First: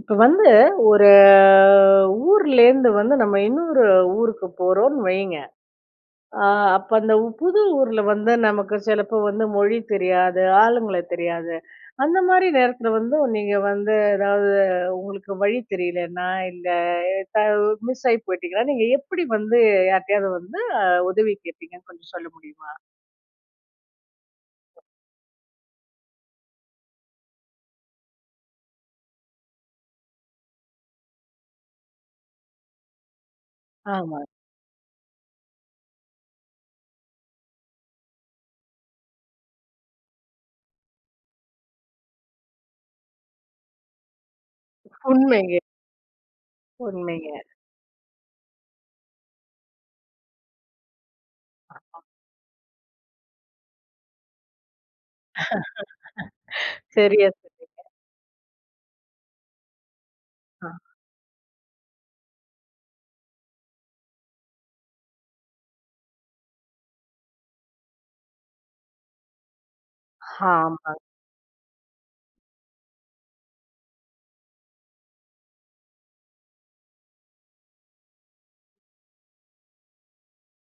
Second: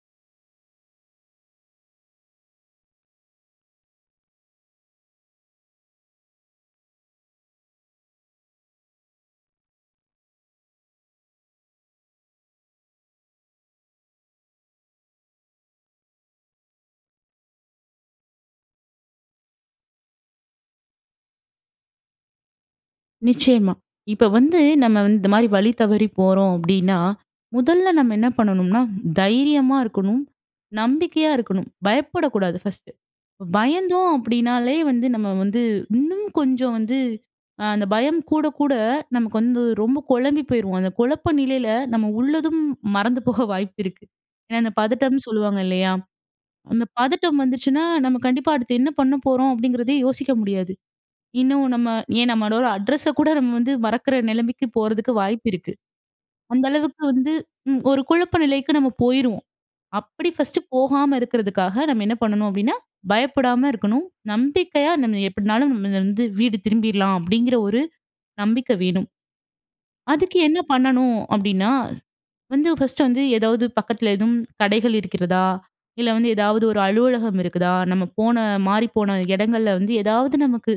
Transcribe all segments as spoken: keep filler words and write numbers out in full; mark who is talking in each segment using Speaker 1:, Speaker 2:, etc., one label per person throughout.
Speaker 1: இப்ப வந்து ஒரு ஊர்லேருந்து வந்து நம்ம இன்னொரு ஊருக்கு போறோம்ன்னு வைங்க. அ அப்ப அந்த உ புது ஊர்ல வந்து நமக்கு சிலப்ப வந்து மொழி தெரியாது, ஆளுங்கள தெரியாது. அந்த மாரி நேரத்தில வந்து நீங்க வந்து எதாவது உங்களுக்கு வழி தெரியலன்னா இந்த எ த மிஸ் ஆயி போயிட்டிங்கன்னா, நீங்க எப்படி வந்து யார்ட்டயாவது வந்து அ உதவி கேட்பீங்கன்னு கொஞ்சம் சொல்ல முடியுமா?
Speaker 2: நிச்சயமா. இப்ப வந்து நம்ம வந்து இந்த மாதிரி வழி தவறி போறோம் அப்படின்னா, முதல்ல நம்ம என்ன பண்ணணும்னா தைரியமா இருக்கணும். நம்பிக்கையா இருக்கணும். பயப்படக்கூடாது ஃபர்ஸ்ட்டு. பயந்தோம்
Speaker 1: ஆமா.
Speaker 2: அப்படினாலே வந்து நம்ம வந்து, இன்னும் கொஞ்சம் வந்து அ அந்த பயம் கூட கூட நமக்கு வந்து ரொம்ப குழம்பி போயிருவோம். அந்த குழப்ப நிலையில நம்ம உள்ளதும், மறந்து போக வாய்ப்பு இருக்கு. ஏனா அந்த பதட்டம்னு
Speaker 1: உண்மைங்க.
Speaker 2: சொல்லுவாங்க இல்லையா? அந்த
Speaker 1: உண்மைங்க.
Speaker 2: பதட்டம் வந்துருச்சுன்னா, நம்ம கண்டிப்பா அடுத்து என்ன பண்ண போறோம் அப்படிங்கிறதே யோசிக்க முடியாது. இன்னும் நம்ம ஏன் நம்மளோட அட்ரச கூட நம்ம வந்து மறக்கிற நிலைமைக்கு போறதுக்கு வாய்ப்பு இருக்கு. அந்த அளவுக்கு
Speaker 1: சரியா
Speaker 2: வந்து.
Speaker 1: சொன்னீங்க.
Speaker 2: ம். ஒரு குழப்ப நிலைக்கு நம்ம போயிருவோம். அப்படி ஃபர்ஸ்ட்டு
Speaker 1: ஆ.
Speaker 2: போகாம இருக்கிறதுக்காக நம்ம என்ன பண்ணணும் அப்படின்னா, பயப்படாம இருக்கணும். நம்பிக்கையா நம்ம எப்படினாலும் நம்ம வந்து வீடு திரும்பிரலாம் அப்படிங்கிற ஒரு நம்பிக்கை வேணும். அதுக்கு என்ன
Speaker 1: ஹாமாங்க.
Speaker 2: பண்ணணும் அப்படின்னா, வந்து ஃபர்ஸ்ட்டு வந்து ஏதாவது பக்கத்தில எதுவும் கடைகள் இருக்கிறதா? இல்ல வந்து ஏதாவது ஒரு அலுவலகம் இருக்குதா? நம்ம போன, மாறி போன இடங்கள்ல வந்து ஏதாவது நமக்கு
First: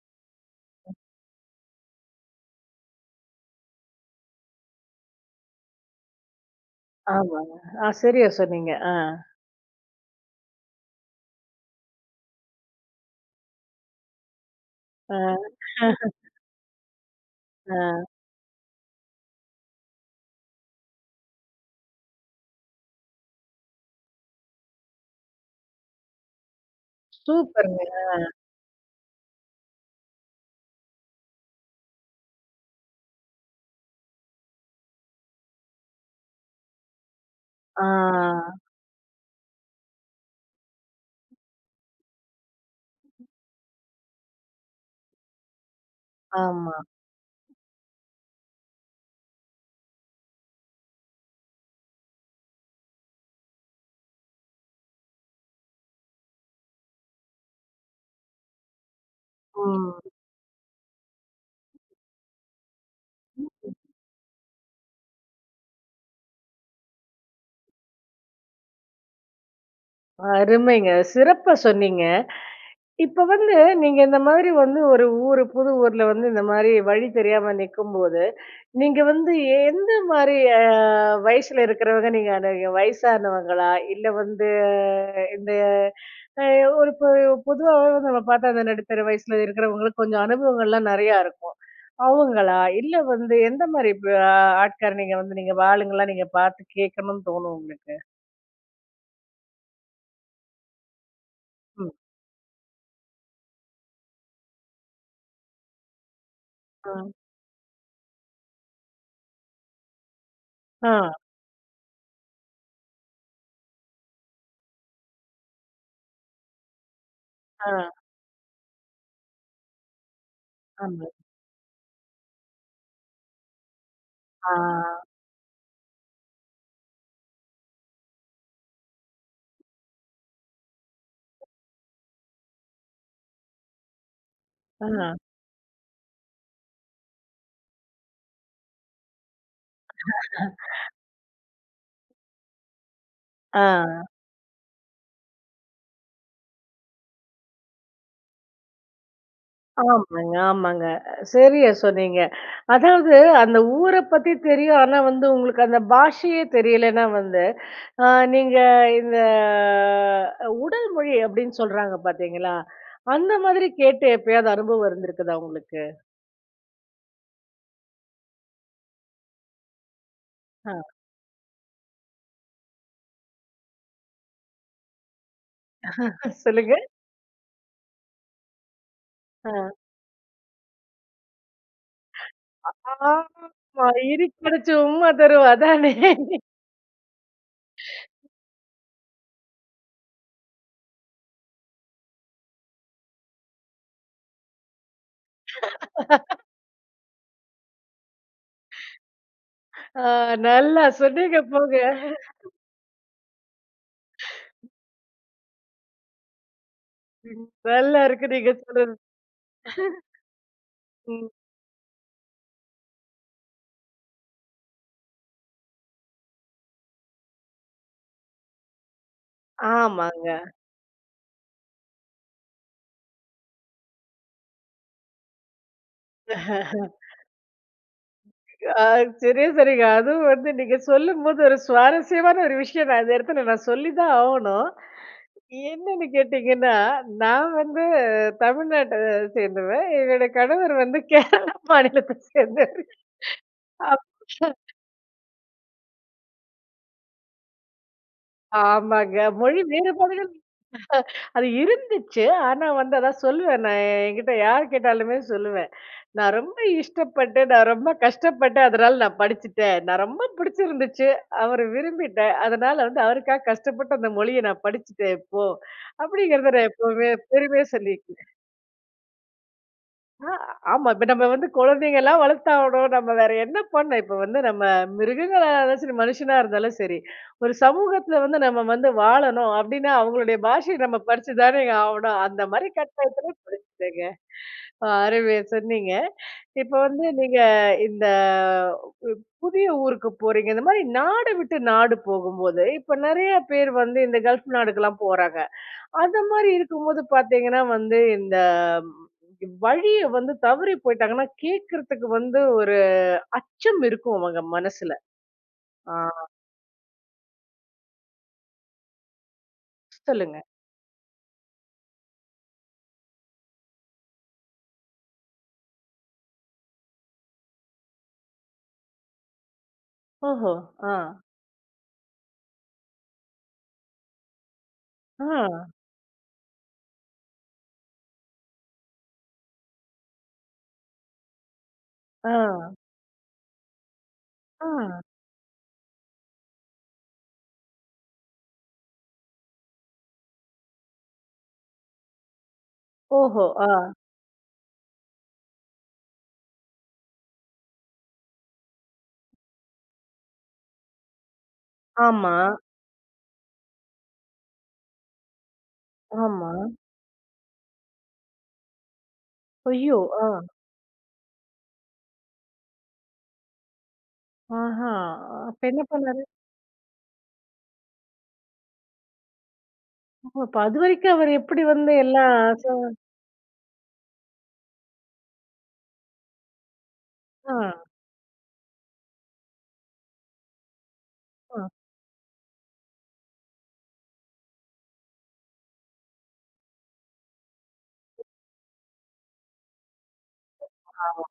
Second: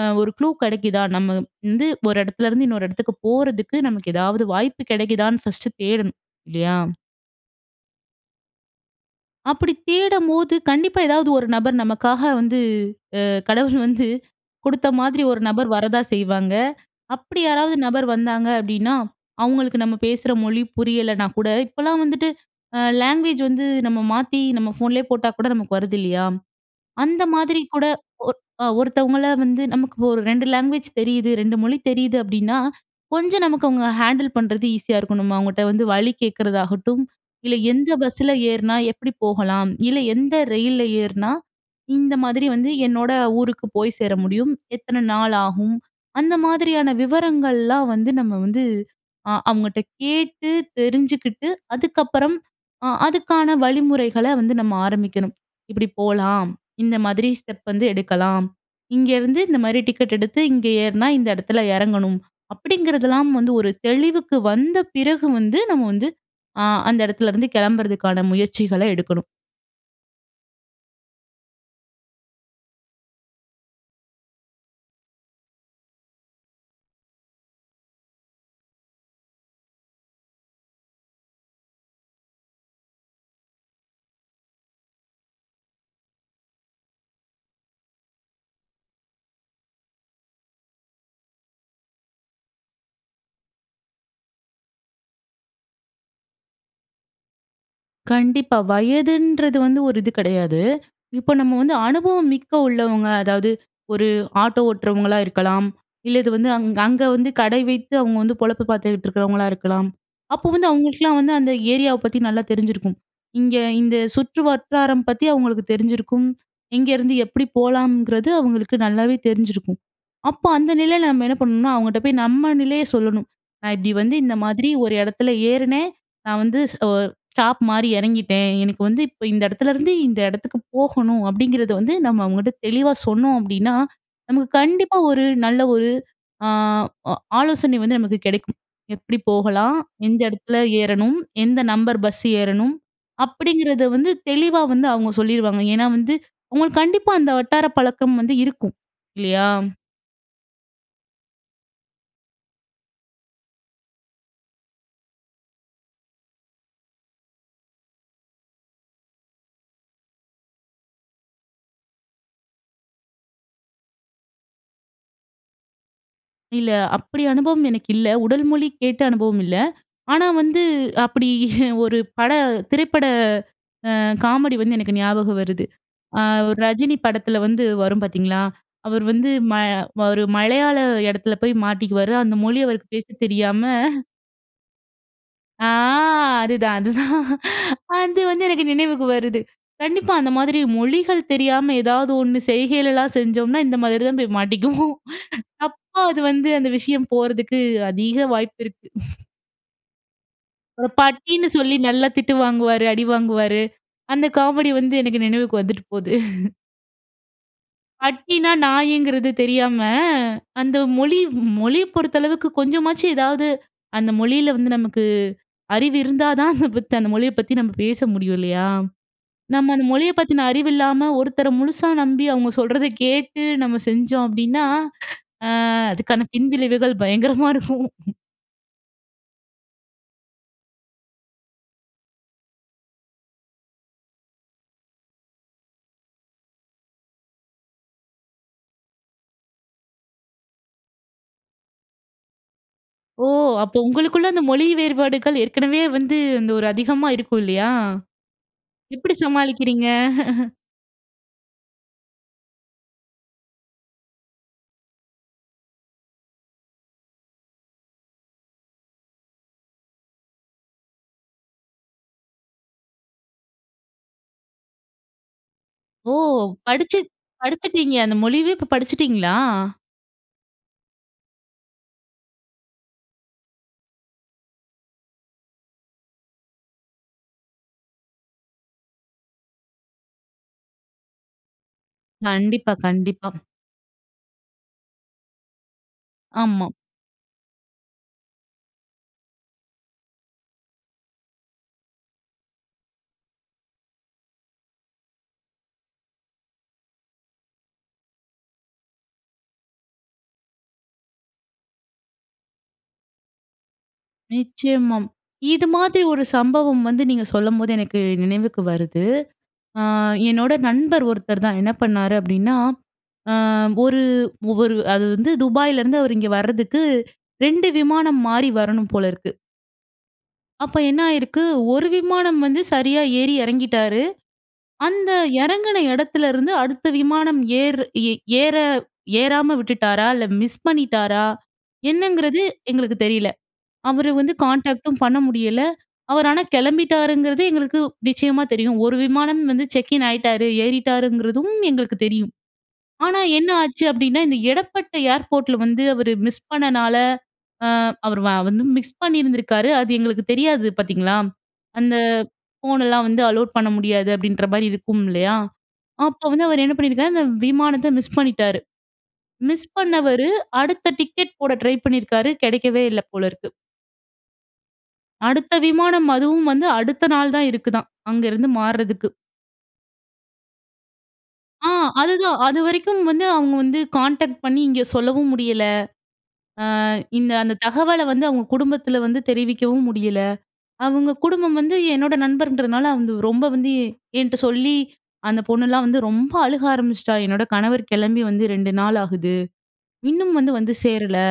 Speaker 2: அ ஒரு க்ளூ கெடைக்குதா? நம்ம வந்து ஒரு இடத்துலேருந்து இன்னொரு இடத்துக்கு போறதுக்கு, நமக்கு ஏதாவது வாய்ப்பு கிடைக்குதான்னு ஃபர்ஸ்ட்டு தேடணும் இல்லையா?
Speaker 1: ஆமாங்க. ஆ சரியா சொன்னீங்க. அ.
Speaker 2: அப்படி தேடும்போது கண்டிப்பா ஏதாவது ஒரு நபர், நமக்காக வந்து அ கடவுள் வந்து குடுத்த
Speaker 1: அ.
Speaker 2: மாதிரி ஒரு நபர் வரதா செய்வாங்க. அப்படி யாராவது
Speaker 1: அ.
Speaker 2: நபர் வந்தாங்க அப்படின்னா, அவங்களுக்கு நம்ம பேசற மொழி புரியலனா கூட இப்போலாம் வந்துட்டு அ லேங்குவேஜ் வந்து நம்ம மாத்தி நம்ம ஃபோன்லே போட்டா கூட நமக்கு வருது இல்லியா? அந்த மாதிரி
Speaker 1: சூப்பர்ங்க.
Speaker 2: கூட
Speaker 1: அ.
Speaker 2: ஒ அ ஒருத்தவங்களை வந்து நமக்கு ஒரு ரெண்டு லாங்குவேஜ் தெரியுது, ரெண்டு மொழி தெரியுது அப்படின்னா, கொஞ்சம் நமக்கு அவங்க ஹேண்டில் பண்றது ஈஸியா இருக்கணும். அவங்கள்ட்ட வந்து வழி கேட்கறதாகட்டும். இல்ல, எந்த பஸ்ஸில
Speaker 1: ஆ.
Speaker 2: ஏற்னா எப்படி போகலாம்? இல்ல எந்த ரெயில்ல ஏற்னா இந்த மாதிரி வந்து என்னோட ஊருக்கு போய் சேர முடியும்? எத்தன நாள் ஆகும்? அந்த
Speaker 1: ஆமா.
Speaker 2: மாதிரியான விவரங்கள்லாம் வந்து நம்ம வந்து அ அவங்கட்ட கேட்டு தெரிஞ்சுக்கிட்டு அதுக்கப்பறம் அ அதுக்கான வழிமுறைகள வந்து நம்ம ஆரம்பிக்கணும். இப்படி போலாம். இந்த மாதிரி ஸ்டெப் வந்து எடுக்கலாம். இங்கேருந்து இந்த மாரி
Speaker 1: அ.
Speaker 2: டிக்கெட் எடுத்து இங்க ஏறினா இந்த இடத்தில இறங்கணும். அப்படிங்கிறதெல்லாம் வந்து ஒரு தெளிவுக்கு வந்த பிறகு வந்து நம்ம வந்து அ அந்த இடத்துலேருந்து கிளம்புறதுக்கான முயற்சிகளை எடுக்கணும்.
Speaker 1: அருமைங்க! சிறப்பா சொன்னீங்க. இப்போ வந்து நீங்க இந்த மாதிரி ஒரு ஊரு புது ஊர்ல வந்து இந்த மாதிரி வழி தெரியாம நிக்கும் போது, நீங்க வந்து ஏந்த மாரி அ வயசுல இருக்குறவர அணுகுவீங்க? வயசானவங்களா? இல்ல வந்து இந்த அ ஒரு பொ பொதுவாவே நம்ம பார்த்தா அந்த நடுத்தர வயசுல இருக்குறவங்களுக்கு கொஞ்சம் அனுபவங்கள்லாம் நெறைய இருக்கும். அவங்களா? இல்ல வந்து எந்த மாரி வ ஆட்கள் நீங்க வந்து நீங்க ஆளுங்கள்லாம் நீங்க பாத்து கேக்கணும்னு தோணும் உங்களுக்கு?
Speaker 2: கண்டிப்பா. வயதுன்றது வந்து ஒரு இது கிடையாது. இப்போ நம்ம வந்து
Speaker 1: ம்.
Speaker 2: அனுபவம் மிக்க உள்ளவங்க, அதாவது ஒரு ஆட்டோ ஓட்றவங்களா இருக்கலாம். இல்ல இது வந்து
Speaker 1: ஆ.
Speaker 2: அங்க வந்து கடை வைத்து அவங்க பொழப்பு பார்த்துட்டு இருக்கறவங்களா இருக்கலாம். அப்போ வந்து
Speaker 1: ஆ.
Speaker 2: அவங்களுக்கெல்லாம் வந்து அந்த ஏரியாவ பத்தி நல்லா தெரிஞ்சிருக்கும். இங்க இந்த சுற்று வட்டாரம் பத்தி அவங்களுக்கு தெரிஞ்சிருக்கும். எங்கிருந்து எப்படி
Speaker 1: ஆ.
Speaker 2: போலாம்ங்குறது அவங்களுக்கு நல்லாவே தெரிஞ்சிருக்கும். அப்போ அந்த
Speaker 1: ஆமா.
Speaker 2: நிலைல நம்ம என்ன பண்ணனும்னா, அவங்ககிட்ட போய் நம்ம நிலையை சொல்லணும். நான் இப்டி வந்து இந்த மாதிரி ஒரு
Speaker 1: ஆ.
Speaker 2: இடத்துல ஏறுனேன், நான் வந்து ஒ ஸ்டாப் மாறி இறங்கிட்டேன். எனக்கு வந்து இப்ப இந்த இடத்துல இருந்து, இந்த இடத்துக்குப் போகணும் அப்டிங்கறது வந்து நம்ம அவங்ககிட்ட தெளிவா சொன்னோம் அப்டின்னா, நமக்கு கண்டிப்பா
Speaker 1: ஆ.
Speaker 2: ஒரு நல்ல ஒரு அ அ ஆலோசனை வந்து நமக்கு கிடைக்கும். எப்படி போகலாம்? எந்த இடத்துல ஏறணும்? எந்த நம்பர் பஸ் ஏறணும்? அப்டிங்கிறது
Speaker 1: ஆ.
Speaker 2: வந்து தெளிவா வந்து அவங்க சொல்லிருவாங்க. ஏனா வந்து அவங்களுக்கு கண்டிப்பா அந்த வட்டார பழக்கம் வந்து இருக்கும் இல்லியா?
Speaker 1: ஆமாங்க. ஆமாங்க. அ சரியா சொன்னீங்க. அதாவது அந்த ஊர பத்தி தெரியும், ஆனா வந்து உங்களுக்கு அந்த பாஷையே தெரியலேன்னா வந்து, அ நீங்க இந்த உடல் மொழி அப்டின்னு சொல்றாங்க பாத்தீங்களா? அந்த மாதிரி கேட்டு எப்பயாவது அனுபவம் இருந்திருக்குதா உங்களுக்கு?
Speaker 2: இல்ல. அப்டி அனுபவம் எனக்கு இல்ல. உடல் மொழி கேட்ட அனுபவம் இல்ல. ஆனா வந்து,
Speaker 1: ஆ.
Speaker 2: அப்டி ஒரு பட திரைப்பட அ காமெடி வந்து எனக்கு ஞாபகம் வருது. அ ஒரு
Speaker 1: சொல்லுங்க.
Speaker 2: ரஜினி படத்தில வந்து வரும் பார்த்தீங்களா, அவர் வந்து மல
Speaker 1: ஆ.
Speaker 2: ஒரு மலையாள இடத்தில போய் மாட்டிக்குவாரு. அந்த மொழியை அவருக்கு பேச தெரியாம.
Speaker 1: ஆமாமா "இருக்கி பிடிச்சு ஒரு உம்மா தரும்"
Speaker 2: ஆ!
Speaker 1: அதானே!
Speaker 2: அதுதான், அதுதான். அது வந்து எனக்கு நினைவுக்கு வருது. கண்டிப்பா அந்த மாதிரி மொழிகள் தெரியாம ஏதாவது ஒண்ணு செய்கைகள்லாம் செஞ்சோம்னா இந்த மாதிரி தான் போய் மாட்டிக்குவோம். தப்பா அது வந்து அந்த விஷயம் போறதுக்கு அதிக வாய்ப்பு இருக்கு.
Speaker 1: ஆ, நல்லா
Speaker 2: ஒரு
Speaker 1: சொன்னீங்க
Speaker 2: பட்டின்னு சொல்லி
Speaker 1: போங்க.
Speaker 2: நல்லா திட்டு வாங்குவாரு, அடி வாங்குவாரு. அந்த காமெடி வந்து எனக்கு நினைவுக்கு வந்துட்டு போது.
Speaker 1: நல்லா இருக்கு நீங்க
Speaker 2: பட்டினா
Speaker 1: சொன்னது.
Speaker 2: நாய்ங்கிறது தெரியாம, அந்த மொழி,
Speaker 1: ம்.
Speaker 2: மொழிய பொறுத்தளவுக்கு கொஞ்சமாச்சும் ஏதாவது அந்த மொழில வந்து நமக்கு அறிவு இருந்தா தான் அத பத்தி அந்த மொழிய பத்தி நம்ம பேச முடியும் இல்லையா? நம்ம அந்த மொழிய
Speaker 1: ஆமாங்க.
Speaker 2: பத்தின அறிவு இல்லாம, ஒருத்தர முழுசா நம்பி, அவங்க சொல்றத கேட்டு நம்ம செஞ்சோம் அப்படின்னா, அ அதுக்கான பின்விளைவுகள் பயங்கரமா இருக்கும்.
Speaker 1: ஆ சரியா சொன்னீங்க. அதுவும் வந்து நீங்க சொல்லும்போது ஒரு சுவாரஸ்யமான ஒரு விஷயம் நான் இந்த இடத்தில நான் சொல்லி தான் ஆவணும். என்னன்னு கேட்டிங்கன்னா, நான் வந்து தமிழ்நாட்ட சேர்ந்தவ, என்னோட கணவர் வந்து கேரளா மாநிலத்த சேர்ந்தவரு.
Speaker 2: ஓ! அப்போ
Speaker 1: அப்
Speaker 2: உங்களுக்குள்ள அந்த
Speaker 1: சர்
Speaker 2: மொழி வேறுபாடுகள் ஏற்கனவே வந்து, இந்த ஒரு அதிகமா இருக்கும் இல்லையா? எப்டி
Speaker 1: ஆமாங்க. மொழி
Speaker 2: சமாளிக்கிறீங்க?
Speaker 1: வேறுபாடுகள், அது இருந்துச்சு. ஆனா வந்து அதான் சொல்லுவேன், நான் என்கிட்ட யார் கேட்டாலுமே சொல்லுவேன். "நான் ரொம்ப இஷ்டப்பட்டு, நான் ரொம்ப கஷ்டப்பட்டேன் அதனால நான் படிச்சுட்டேன். நான் ரொம்ப பிடிச்சிருந்துச்சு, அவர விரும்பிட்டேன். அதனால வந்து அவருக்காக கஷ்டப்பட்டு அந்த மொழிய நான் படிச்சுட்டேன் இப்போ."
Speaker 2: ஓ!
Speaker 1: அப்டிங்கிறத நான்
Speaker 2: படிச்சு
Speaker 1: எப்பவுமே பெருமையா
Speaker 2: படிச்சுட்டீங்க. அந்த
Speaker 1: சொல்லிக்குவேன்.
Speaker 2: மொழியவே இப்போ படிச்சுட்டீங்களா?
Speaker 1: ஆ ஆமா. இப்ப நம்ம வந்து குழந்தைங்கலாம் வளர்த்தாவணும். நம்ம வேற என்ன பண்ண? இப்ப வந்து நம்ம மிருகங்களா அதாச்சும் சரி, மனுஷனா இருந்தாலும் சரி. ஒரு சமூகத்துல வந்து நம்ம வந்து வாழணும் அப்பிடின்னா, அவுங்களுடைய பாஷைய நம்ம படிச்சு தானே ஆவணும். அந்த மாரி
Speaker 2: கண்டிப்பா, கண்டிப்பா.
Speaker 1: கட்டாயத்தில படிச்சிட்டேங்க. அ அருமையா சொன்னீங்க.
Speaker 2: ஆமா.
Speaker 1: இப்ப வந்து நீங்க இந்த பு புதிய ஊருக்கு போறீங்க. இந்த மாதிரி நாடு விட்டு நாடு போகும்போதுm இப்ப நிறைய பேர் வந்து இந்த கல்ஃப் நாடுக்கெல்லாம் போறாங்க. அந்த மாரி இருக்கும்போது பார்த்தீங்கன்னா வந்து, இந்த வழிய வந்து தவறி போய்ட்டாங்கன்னா, கேட்கிறதுக்கு வந்து ஒரு அச்சம் இருக்கும் அவுங்க மனசில.
Speaker 2: நிச்சயமாம். இது
Speaker 1: ஆ.
Speaker 2: மாதிரி ஒரு சம்பவம் வந்து நீங்க சொல்லும்போது எனக்கு நினைவுக்கு வருது. அ
Speaker 1: சொல்லுங்க.
Speaker 2: என்னோட நண்பர் ஒருத்தர் தான். என்ன பண்ணாரு அப்பிடின்னா, அ ஒரு ஒரு அது வந்து துபாயிலருந்து அவரு இங்க வர்றதுக்கு ரெண்டு விமானம் மாறி வரணும் போல இருக்கு.
Speaker 1: ஓஹோ!
Speaker 2: அப்ப
Speaker 1: ஆ.
Speaker 2: என்ன ஆயிருக்கு ஒரு விமானம் வந்து சரியா ஏறி இறங்கிட்டாரு. அந்த
Speaker 1: ஆ.
Speaker 2: இறங்குன இடத்துலருந்து அடுத்த விமானம் ஏர் ஏ ஏற ஏறாம விட்டுட்டாரா! இல்ல மிஸ் பண்ணிட்டாரா எண்ணங்கிறது
Speaker 1: ஆ.
Speaker 2: எங்களுக்கு தெரியல. அவரு வந்து கான்டாக்ட்
Speaker 1: ஆ.
Speaker 2: டும் பண்ண முடியல அவர் ஆனா கிளம்பிட்டாருங்கிறது எங்களுக்கு நிச்சயமா தெரியும். ஒரு விமானம் வந்து செக்கின் ஆயிட்டாரு. ஏறிட்டாருங்கிறதும் எங்களுக்கு தெரியும். ஆனா
Speaker 1: ஓஹோ!
Speaker 2: என்ன ஆச்சு
Speaker 1: ஆ.
Speaker 2: அப்பிடின்னா இந்த இடப்பட்ட ஏர்போர்ட்டில வந்து, அவர் மிஸ் பண்ணனால, அ அவர் வ வந்து மிஸ் பண்ணியிருந்திருக்காரு. அது எங்களுக்கு தெரியாது பார்த்தீங்களா? அந்த
Speaker 1: ஆமா.
Speaker 2: ஃபோனெல்லாம் வந்து அலோவ் பண்ண முடியாது, அப்பிடின்றமாரி இருக்கும் இல்லயா? அப்போ வந்து
Speaker 1: ஆமா.
Speaker 2: அவரு என்ன பண்ணியிருக்காரு, அந்த விமானத்த மிஸ் பண்ணிட்டாரு. மிஸ்
Speaker 1: ஐயோ! ஆ
Speaker 2: பண்ணவரு அடுத்த டிக்கெட் போட ட்ரை பண்ணியிருக்காரு. கிடைக்கவே இல்ல போல இருக்கு.
Speaker 1: ஆஹா!
Speaker 2: அடுத்த
Speaker 1: அப்ப
Speaker 2: விமானம்,
Speaker 1: என்னபண்ணாரு?
Speaker 2: அதுவும் வந்து அடுத்த நாள் தான் இருக்குதாம். அங்க இருந்து மாறுறதுக்கு.
Speaker 1: ஓ! அப்ப அதுவரைக்கும் அவரு எப்படி
Speaker 2: ஆ
Speaker 1: வந்து எல்லாம்
Speaker 2: அதுதான்.
Speaker 1: ஆ சொ
Speaker 2: அதுவரைக்கும் வந்து அவங்க வந்து கான்டேக்ட் பண்ணி இங்க சொல்லவும் முடியல. அ இந்த அந்த
Speaker 1: அ.
Speaker 2: தகவலை வந்து அவங்க குடும்பத்தில வந்து தெரிவிக்கவும் முடியல. அவங்க குடும்பம்
Speaker 1: அ.
Speaker 2: வந்து என்னோட நண்பர்ன்றதுனால வந்து ரொம்ப வந்து, எ என்ட்ட சொல்லி அந்த பொண்ணுலாம் வந்து ரொம்ப அழுக ஆரம்பிச்சுட்டா. "என்னோட கணவர் கெளம்பி வந்து ரெண்டு நாள் ஆகுது. இன்னும் வந்து, வந்து சேரல"
Speaker 1: ஆமா.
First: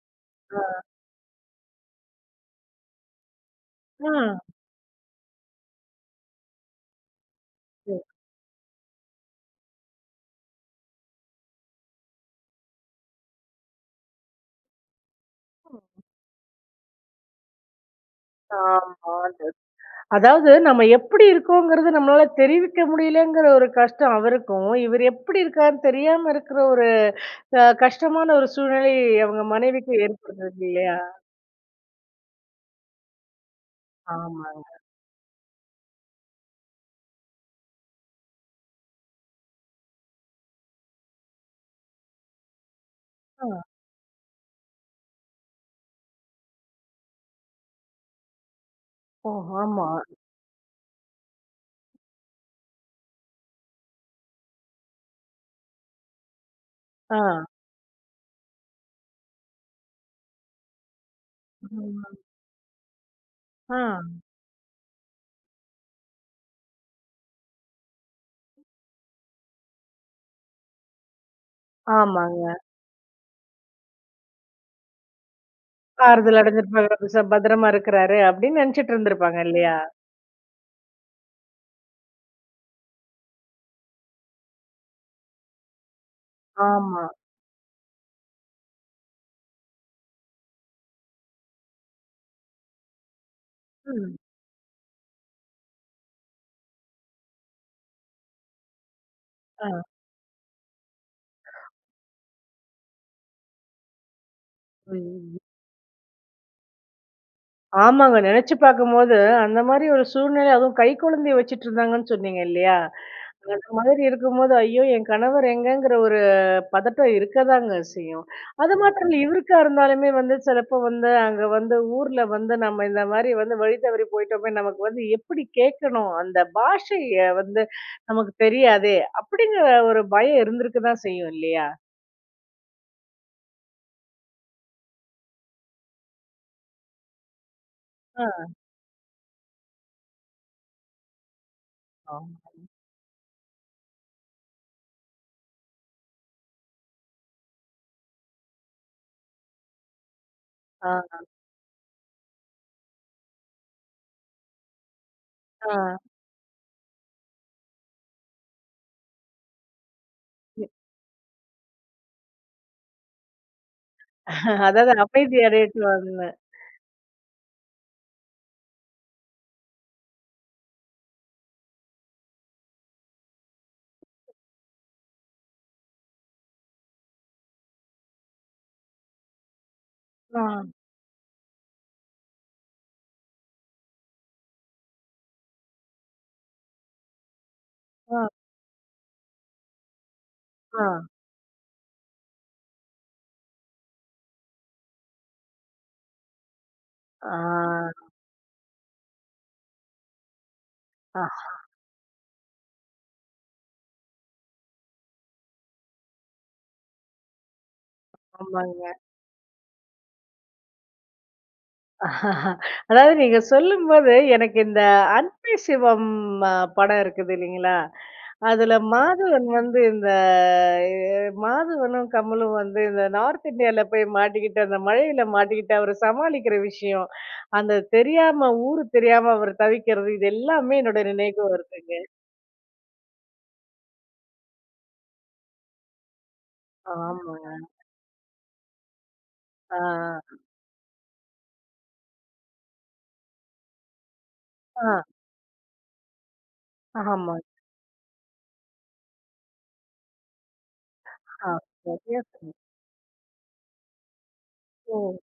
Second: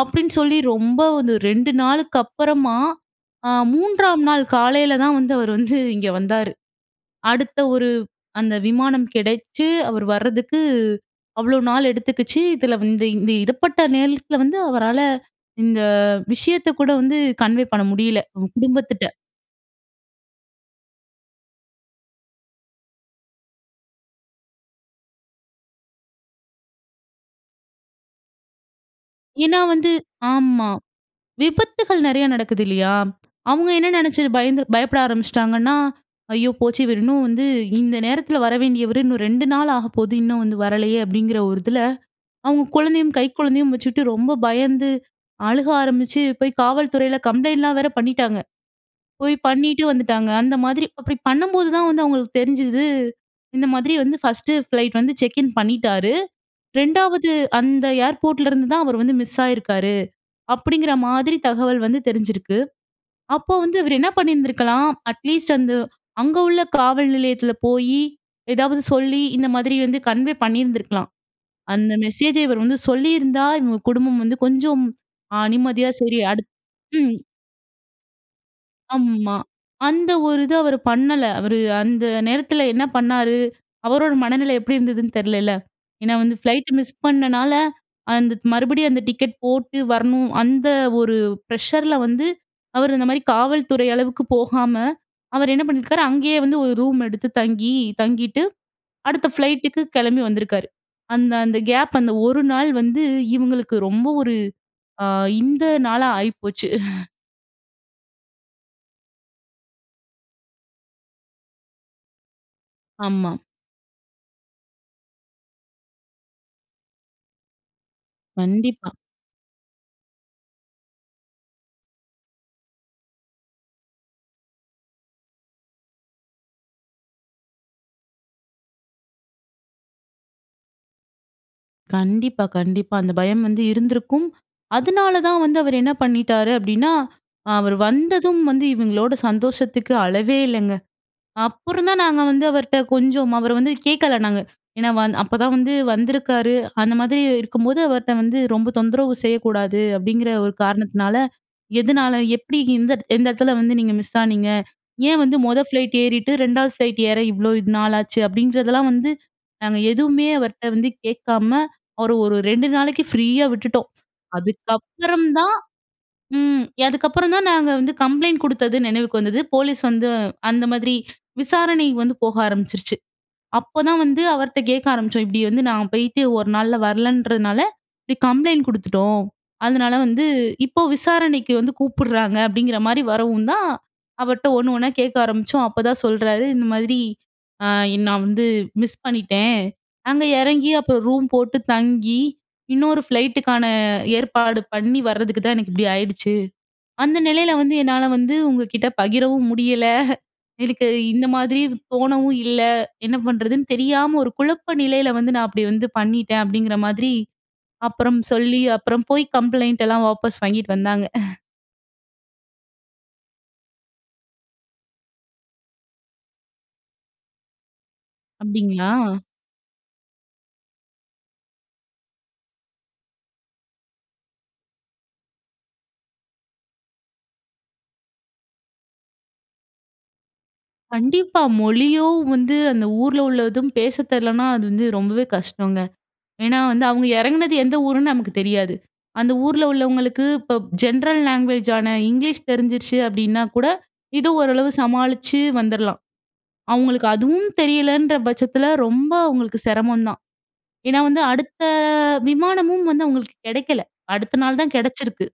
Speaker 2: அப்படீன்னு சொல்லி
Speaker 1: ஆ.
Speaker 2: ரொம்ப வந்து ரெண்டு நாளுக்கு அப்பறமா, அ மூன்றாம்
Speaker 1: ம்.
Speaker 2: நாள் காலைல தான் வந்து, அவர் வந்து இங்க வந்தாரு. அடுத்த ஒரு
Speaker 1: சரி.
Speaker 2: அந்த விமானம் கெடைச்சு அவரு வர்றதுக்கு, அவ்வளோ நாள் எடுத்துக்கிச்சு. இதில வந்து, இந்த இந்த இடப்பட்ட நேரத்துல வந்து, அவரால இந்த
Speaker 1: [unintelligible]
Speaker 2: விஷயத்தை கூட வந்து கன்வே பண்ண முடியல. அவங்க குடும்பத்திட்ட.
Speaker 1: ஆமாங்க. அதாவது, நம்ம எப்புடி இருகோங்கிறது, நம்மளால தெரிவிக்க முடியலங்குற ஒரு கஷ்டம் அவருக்கும், இவரு எப்படி இருக்கார்ன்னு தெரியாம இருக்குற ஒரு அ கஷ்டமான ஒரு சூழ்நிலை, அவங்க
Speaker 2: ஏன்னா வந்து
Speaker 1: மனைவிக்கும் ஏற்படுது
Speaker 2: ஆமா.
Speaker 1: இல்லையா?
Speaker 2: விபத்துகள் நெறையா நடக்குது இல்லையா? அவங்க என்ன நெனைச்சு பயந்து
Speaker 1: ஆமாங்க.
Speaker 2: பயப்பட ஆரம்பிச்சுட்டாங்கன்னா, "ஐயோ போச்சு! இவரின்னும் வந்து இந்த நேரத்தில வர வேண்டியவரு, இன்னும் ரெண்டு நாள் ஆகப்போகுது, இன்னும் வந்து வரலயே." அப்படீங்கிற ஒரு இதில, அவங்க குழந்தையும் கை
Speaker 1: அ.
Speaker 2: குழந்தையும் வச்சுட்டு ரொம்ப பயந்து, அழுக ஆரம்பிச்சு, போய் காவல்துறைல கம்ப்ளைண்ட்லாம் வேற பண்ணீட்டாங்க.
Speaker 1: ஓ!
Speaker 2: போய் பண்ணீட்டு
Speaker 1: ஹாமா.
Speaker 2: வந்துட்டாங்க. அந்த மாதிரி அப்படி பண்ணம்போது தான் வந்து அவங்களுக்கு தெரிஞ்சுது, "இந்த மாதிரி வந்து ஃபர்ஸ்ட்டு ஃபிளைட் வந்து செக்கின் பண்ணீட்டாரு. ரெண்டாவது
Speaker 1: ஆ.
Speaker 2: அந்த ஏர்போர்ட்லருந்து தான் அவர் வந்து மிஸ் ஆயிருக்காரு." அப்படீங்கிற மாதிரி தகவல் வந்து
Speaker 1: [unintelligible]
Speaker 2: தெரிஞ்சிருக்கு. அப்போ வந்து
Speaker 1: ஆ.
Speaker 2: இவரு என்னா பண்ணீருந்திருக்கலாம், அட்லீஸ்ட் அந்த அங்க உள்ள காவல் நிலையத்தில போயி, எதாவது சொல்லி, இந்த மாதிரி வந்து கன்வே பண்ணிருந்திருக்கலாம். அந்த மெசேஜ
Speaker 1: ஆமாங்க.
Speaker 2: இவரு வந்து சொல்லியிருந்தா, இவங்க குடும்பம் வந்து கொஞ்சம் அ நிம்மதியா, சரி
Speaker 1: ஆறுதல்
Speaker 2: அடுத்
Speaker 1: அடஞ்சிருப்பாங்க. "அப்ப ச
Speaker 2: ம்.
Speaker 1: பத்திரமா இருக்குறாரு" அப்டீன்னு நெனைச்சிட்டு
Speaker 2: அம்மா.
Speaker 1: இருந்திருப்பாங்க, இல்லையா?
Speaker 2: அந்த ஒரு இத அவரு பண்ணல. அவரு அந்த நேரத்தில என்ன பண்ணாரு, அவரோட மனநிலை எப்படி இருந்துதுன்னு தெர்லல்ல. ஏன்னா வந்து ஃப்ளைட்ட மிஸ்
Speaker 1: ஆமா.
Speaker 2: பண்ணனால, அந்த மறுபடியும் அந்த டிக்கெட் போட்டு வரணும். அந்த ஒரு ப்ரெஷர்ல வந்து, அவரு அந்த மாரி காவல்துறை
Speaker 1: ம்.
Speaker 2: அளவுக்கு போகாம, அவர் என்ன பண்ணிருக்காரு, அங்கயே வந்து ஒரு ரூம் எடுத்து தங்கி தங்கிட்டு, அடுத்த
Speaker 1: ஆ.
Speaker 2: ஃப்ளைட்டுக்கு கெளம்பி வந்திருக்காரு. அந்த அந்த கேப் அந்த ஒரு நாள் வந்து, இவுங்களுக்கு ரொம்ப ஒரு அ
Speaker 1: அய்யய்யோ!
Speaker 2: இந்த நாளா ஆயிப்போச்சு.
Speaker 1: ஆமாங்க. நெனைச்சி பார்க்கும்போது அந்த மாதிரி ஒரு சூழ்நிலை அதுவும் கை குழந்தைய வச்சுட்ருந்தாங்கன்னு சொன்னீங்க, இல்லையா?
Speaker 2: ஆமா.
Speaker 1: அந்த மாதிரி இருக்கும்போது "ஐயோ! என் கணவர் எங்கங்கிற ஒரு பதட்டம் இருக்கதாங்க செய்யும்" அது
Speaker 2: கண்டிப்பா.
Speaker 1: மாத்தரம் இல்ல. இவருக்கா இருந்தாலுமே வந்து சிலப்போ வந்து, அங்க வந்து ஊர்ல வந்து, "நம்ம இந்த மாதிரி வந்து வழி தவறி போயிட்டோமே, நமக்கு வந்து எப்பிடி கேட்கணும்? அந்த பாஷைய வந்து நமக்கு தெரியாதே!" அப்பிடிங்கிற ஒரு பயம் இருந்திருக்க தான் செய்யும், இல்லயா?
Speaker 2: கண்டிப்பா, கண்டிப்பா. அந்த பயம் வந்து இருந்திருக்கும். அதனால தான் வந்து அவரு என்ன பண்ணிட்டாரு அப்பிடின்னா, அவரு வந்ததும்
Speaker 1: ஆ.
Speaker 2: வந்து இவங்களோட சந்தோஷத்துக்கு அளவே இல்லங்க. அப்புறந்தான் நாங்க
Speaker 1: ஆமா.
Speaker 2: வந்து அவர்ட்ட கொஞ்சம் அவர வந்து கேட்கல நாங்க. ஏன்னா, வந் அப்ப தான் வந்து வந்திருக்காரு. அந்த மாதிரி இருக்கும்போது அவர்ட்ட வந்து ரொம்ப தொந்தரவு செய்யக்கூடாது அப்பிடிங்கிற ஒரு
Speaker 1: ஆ,
Speaker 2: காரணத்தினால,
Speaker 1: ஆ.
Speaker 2: "எதனால? எப்பிடி? இந்த எந்த இடத்தில வந்து நீங்க மிஸ் ஆனீங்க? ஏன் வந்து மொத
Speaker 1: ஆ.
Speaker 2: ஃப்ளைட் ஏறிட்டு, ரெண்டாவது ஃப்ளைட் ஏற இவ்ளோ இது நாள் ஆச்சு?" அப்பிடின்றதெல்லாம் வந்து நாங்க எதுவுமே அவர்கிட்ட வந்து கேட்காம, அவர ஒரு, ரெண்டு நாளைக்கு ஃப்ரீயா விட்டுட்டோம்.
Speaker 1: அதாவது
Speaker 2: அதுக்கப்புறம்
Speaker 1: அமைதியா
Speaker 2: தான்
Speaker 1: இரு [unintelligible]
Speaker 2: ம் அதுக்கப்புறந்தான் நாங்க வந்து கம்ப்ளைண்ட் கொடுத்தது நினைவுக்கு வந்தது. போலீஸ் வந்து, அந்த மாதிரி விசாரணை வந்து போக ஆரம்பிச்சுருச்சு. அப்போ தான் வந்து அவர்ட்ட கேட்க ஆரம்பிச்சோம். இப்பிடி வந்து நான் போய்ட்டு ஒரு நாள்ல வரலன்றதுனால, இப்பிடி கம்ப்ளைண்ட் குடுத்துட்டோம். அதனால வந்து
Speaker 1: ஆ.
Speaker 2: இப்போ விசாரணைக்கு வந்து கூப்பிடுறாங்க. அப்பிடிங்கிற மாரி வரவும் தான் அவர்ட்ட ஒண்ணு ஒண்ணா கேட்க ஆரம்பிச்சோம். அப்போ தான் சொல்றாரு, இந்த மாதிரி அ "நான்
Speaker 1: அ
Speaker 2: வந்து மிஸ் பண்ணிட்டேன். அங்க இறங்கி அப்போ
Speaker 1: ஆ.
Speaker 2: ரூம் போட்டு தங்கி, இன்னொரு ஃப்ளைட்டு க்கான ஏற்பாடு பண்ணி வர்றதுக்கு தான் எனக்கு இப்பிடி ஆயிடுச்சு. அந்த நிலையில வந்து என்னால
Speaker 1: ஆ.
Speaker 2: வந்து உங்கக்கிட்ட பகிரவும் முடியல எனக்கு
Speaker 1: அ.
Speaker 2: இந்த மாதிரி தோணவும் இல்ல. என்ன பண்றதுன்னு தெரியாம ஒரு குழப்ப நிலையில வந்து நான் அப்பிடி வந்து பண்ணிட்டேன்". அப்பிடிங்கிற மாதிரி அப்புறம் சொல்லி
Speaker 1: ஆமாங்க.
Speaker 2: அப்புறம் போய் கம்ப்ளைண்ட் லாம் வாபஸ் வாங்கிட்டு வந்தாங்க
Speaker 1: அதாவது நீங்க சொல்லும்போது எனக்கு இந்த அன்பே சிவம் அ படம் இருக்குது இல்லிங்களா? அதுல
Speaker 2: அப்டிங்களா?
Speaker 1: மாதவன் வந்து இந்த எ மாதவனும் கமலும் வந்து இந்த நார்த் இண்டியால போய் மாட்டிக்கிட்டு, அந்த மழயில மாட்டிக்கிட்டு அவர சமாளிக்குற விஷயம், அந்த தெரியாம ஊரு தெரியாம அவர் தவிக்குறது. இது எல்லாமே என்னுடைய
Speaker 2: கண்டிப்பா!
Speaker 1: நினைவுக்கு வருதுங்க.
Speaker 2: மொழியும் வந்து, அந்த ஊர்ல உள்ளதும் பேச தெர்லன்னா, அது வந்து ரொம்பவே கஷ்டங்க. ஏன்னா, வந்து அவுங்க
Speaker 1: ஆமாங்க.
Speaker 2: எறங்குனது எந்த ஊருன்னு நமக்கு தெரியாது. அந்த ஊர்ல
Speaker 1: ஆ.
Speaker 2: உள்ளவங்களுக்கு இப்போ ஜென்ரல் லாங்குவேஜான இங்லீஷ் தெரிஞ்சிருச்சு அப்படீன்னா கூட இது ஓரளவு
Speaker 1: ஆ.
Speaker 2: சமாளிச்சு வந்துரலாம். அவுங்களுக்கு
Speaker 1: ஆமா.
Speaker 2: அதுவும் தெரியலன்ற பச்சத்துல, ரொம்ப அவுங்களுக்கு சிரமம் தான். ஏன்னா, வந்து
Speaker 1: ஆ
Speaker 2: அடுத்த
Speaker 1: சரியா, சொன்னீ
Speaker 2: விமானமும் வந்து அவுங்களுக்கு கெடைக்கல. அடுத்த நாள் தான்
Speaker 1: ஓ!
Speaker 2: கெடச்சிருக்கு.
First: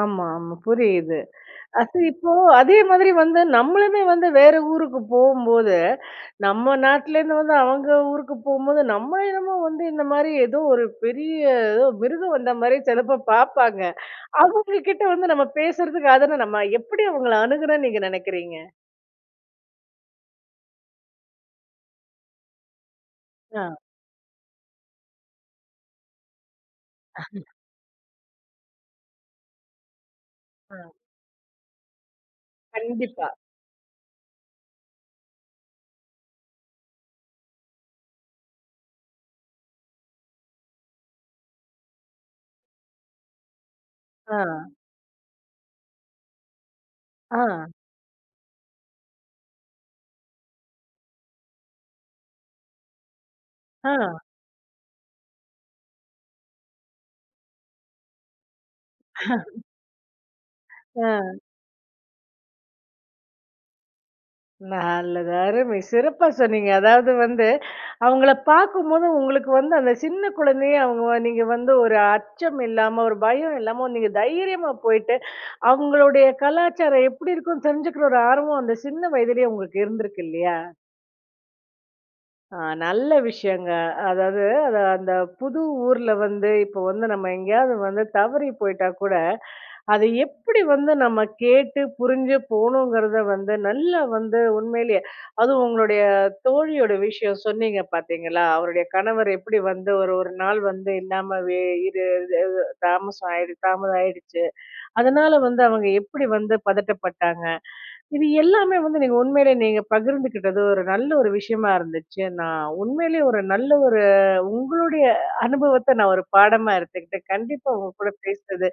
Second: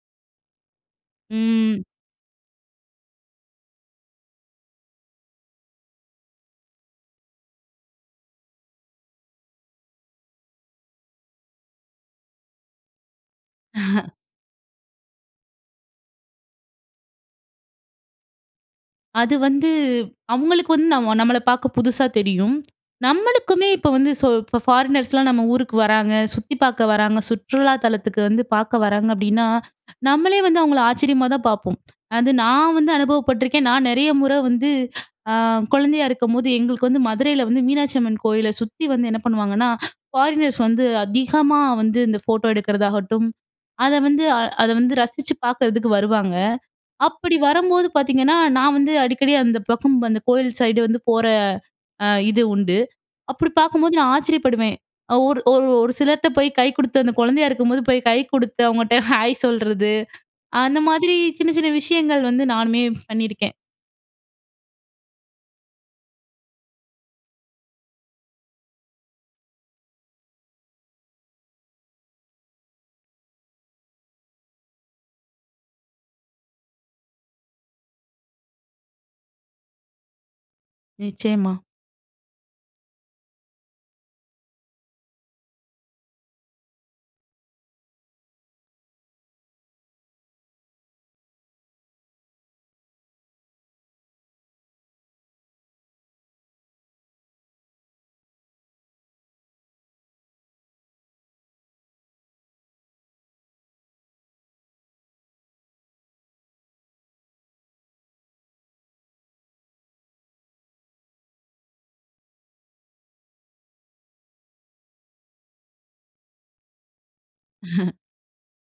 Speaker 1: ஆமா, ஆமா புரியுது.
Speaker 2: ம்.
Speaker 1: அது இப்போ அதே மாரி வந்து நம்மளுமே வந்து வேற ஊருக்கு போம்போது, நம்ம நாட்டுலேருந்து வந்து அவங்க ஊருக்கு போகும்போது நம்ம என்னமோ வந்து, இந்த மாரி ஏதோ ஒரு பெரிய, ஏதோ மிருகம் வந்த மாதிரி சிலப்ப பாப்பாங்க. அவுங்க கிட்ட வந்து நம்ம பேசுறதுக்கு அதான நம்ப எப்படி அவுங்கள அணுகணும்ன்னு நீங்க நெனைக்கிறீங்க?
Speaker 2: அது வந்து அவுங்களுக்கு வந்து நம்ம நம்மள பார்க்க புதுசா தெரியும்.
Speaker 1: ஆ.
Speaker 2: நம்மளுக்குமே இப்ப வந்து சோ இப்ப ஃபாரினர்ஸ்லாம் நம்ம ஊருக்கு வராங்க. சுத்திப் பார்க்க வராங்க. சுற்றுலா தலத்துக்கு வந்து பார்க்க வராங்க அப்பிடின்னா, நம்மளே வந்து அவுங்கள
Speaker 1: ஆ.
Speaker 2: ஆச்சரியமா தான் பார்ப்போம். அது நான் வந்து
Speaker 1: கண்டிப்பா.
Speaker 2: அனுபவப்பட்டுருக்கேன். நான் நிறைய முற வந்து அ குழந்தையா இருக்கும்போது, எங்களுக்கு வந்து மதுரையில வந்து மீனாட்சி அம்மன் கோயில சுத்தி வந்து என்ன பண்ணுவாங்கன்னா, ஃபாரினர்ஸ் வந்து அதிகமா வந்து இந்த ஃபோட்டோ எடுக்கிறதாகட்டும், அத வந்து,
Speaker 1: ஆ.
Speaker 2: அ அத வந்து ரசிச்சு பார்க்கறதுக்கு வருவாங்க. அப்பிடி
Speaker 1: ஆ.
Speaker 2: வரும்போது பார்த்தீங்கன்னா, நான் வந்து அடிக்கடி அந்த பக்கம் அந்த கோவில் சைடு வந்து போற, அ இது உண்டு. அப்பிடி
Speaker 1: ஆ.
Speaker 2: பார்க்கும்போது, நான் ஆச்சரியப்படுவேன். ஒரு, ஒரு ஒரு சிலர்ட்ட போய் கை குடுத்து அந்த குழந்தையா இருக்கும்போது போய் கை கொடுத்து அவங்கட்ட ஹாய்! சொல்றது. அந்த மாதிரி
Speaker 1: ஆ.
Speaker 2: சின்ன சின்ன விஷயங்கள் வந்து நானுமே பண்ணியிருக்கேன்.
Speaker 1: நல்லது. அருமை சிறப்பா சொன்னீங்க. அதாவது வந்து, அவுங்கள பார்க்கும்போது உங்களுக்கு வந்து அந்த சின்ன குழந்தைய அவுங்க வ நீங்க வந்து ஒரு அச்சம் இல்லாம, ஒரு பயம் இல்லாம நீங்க தைரியமா போயிட்டு, அவுங்களுடைய கலாச்சாரம் எப்பிடி இருக்குன்னு தெரிஞ்சுக்கிற ஒரு ஆர்வம் அந்த சின்ன வயதிலே உங்களுக்கு இருந்திருக்கு இல்லையா!
Speaker 2: நிச்சயமா.
Speaker 1: ஆ. நல்ல விஷயங்க. அதாவது அது அந்த புது ஊர்ல வந்து இப்போ வந்து நம்ம எங்கேயாவது வந்து தவறி போயிட்டாகூட, அது எப்பிடி வந்து நம்ம கேட்டு புரிஞ்சு போகணுங்கிறத வந்து நல்லா வந்து உண்மையிலேயே, அதுவும் உங்களுடைய தோழியோட விஷயம் சொன்னீங்க பார்த்தீங்களா! அவருடைய கணவர் எப்பிடி வந்து ஒரு ஒரு நாள் வந்து இல்லாமவே அது இது, இது தாமசம் ஆயிடு, தாமதம் ஆயிடுச்சு. அதனால வந்து அவுங்க எப்பிடி வந்து பதட்டப்பட்டாங்க. இது எல்லாமே வந்து நீங்க உண்மையிலயே நீங்க பகிர்ந்துக்கிட்டது ஒரு நல்ல ஒரு விஷயமா இருந்துச்சு. நான் உண்மையிலே ஒரு நல்ல ஒரு உங்களுடைய அனுபவத்த நான் ஒரு பாடமா எடுத்துக்கிட்டேன். கண்டிப்பா உங்க கூட பேசுனது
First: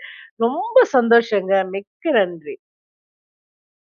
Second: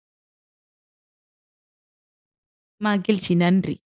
Speaker 1: ரொம்ப சந்தோஷங்க. மிக்க நன்றி.
Speaker 2: மகிழ்ச்சி. நன்றி.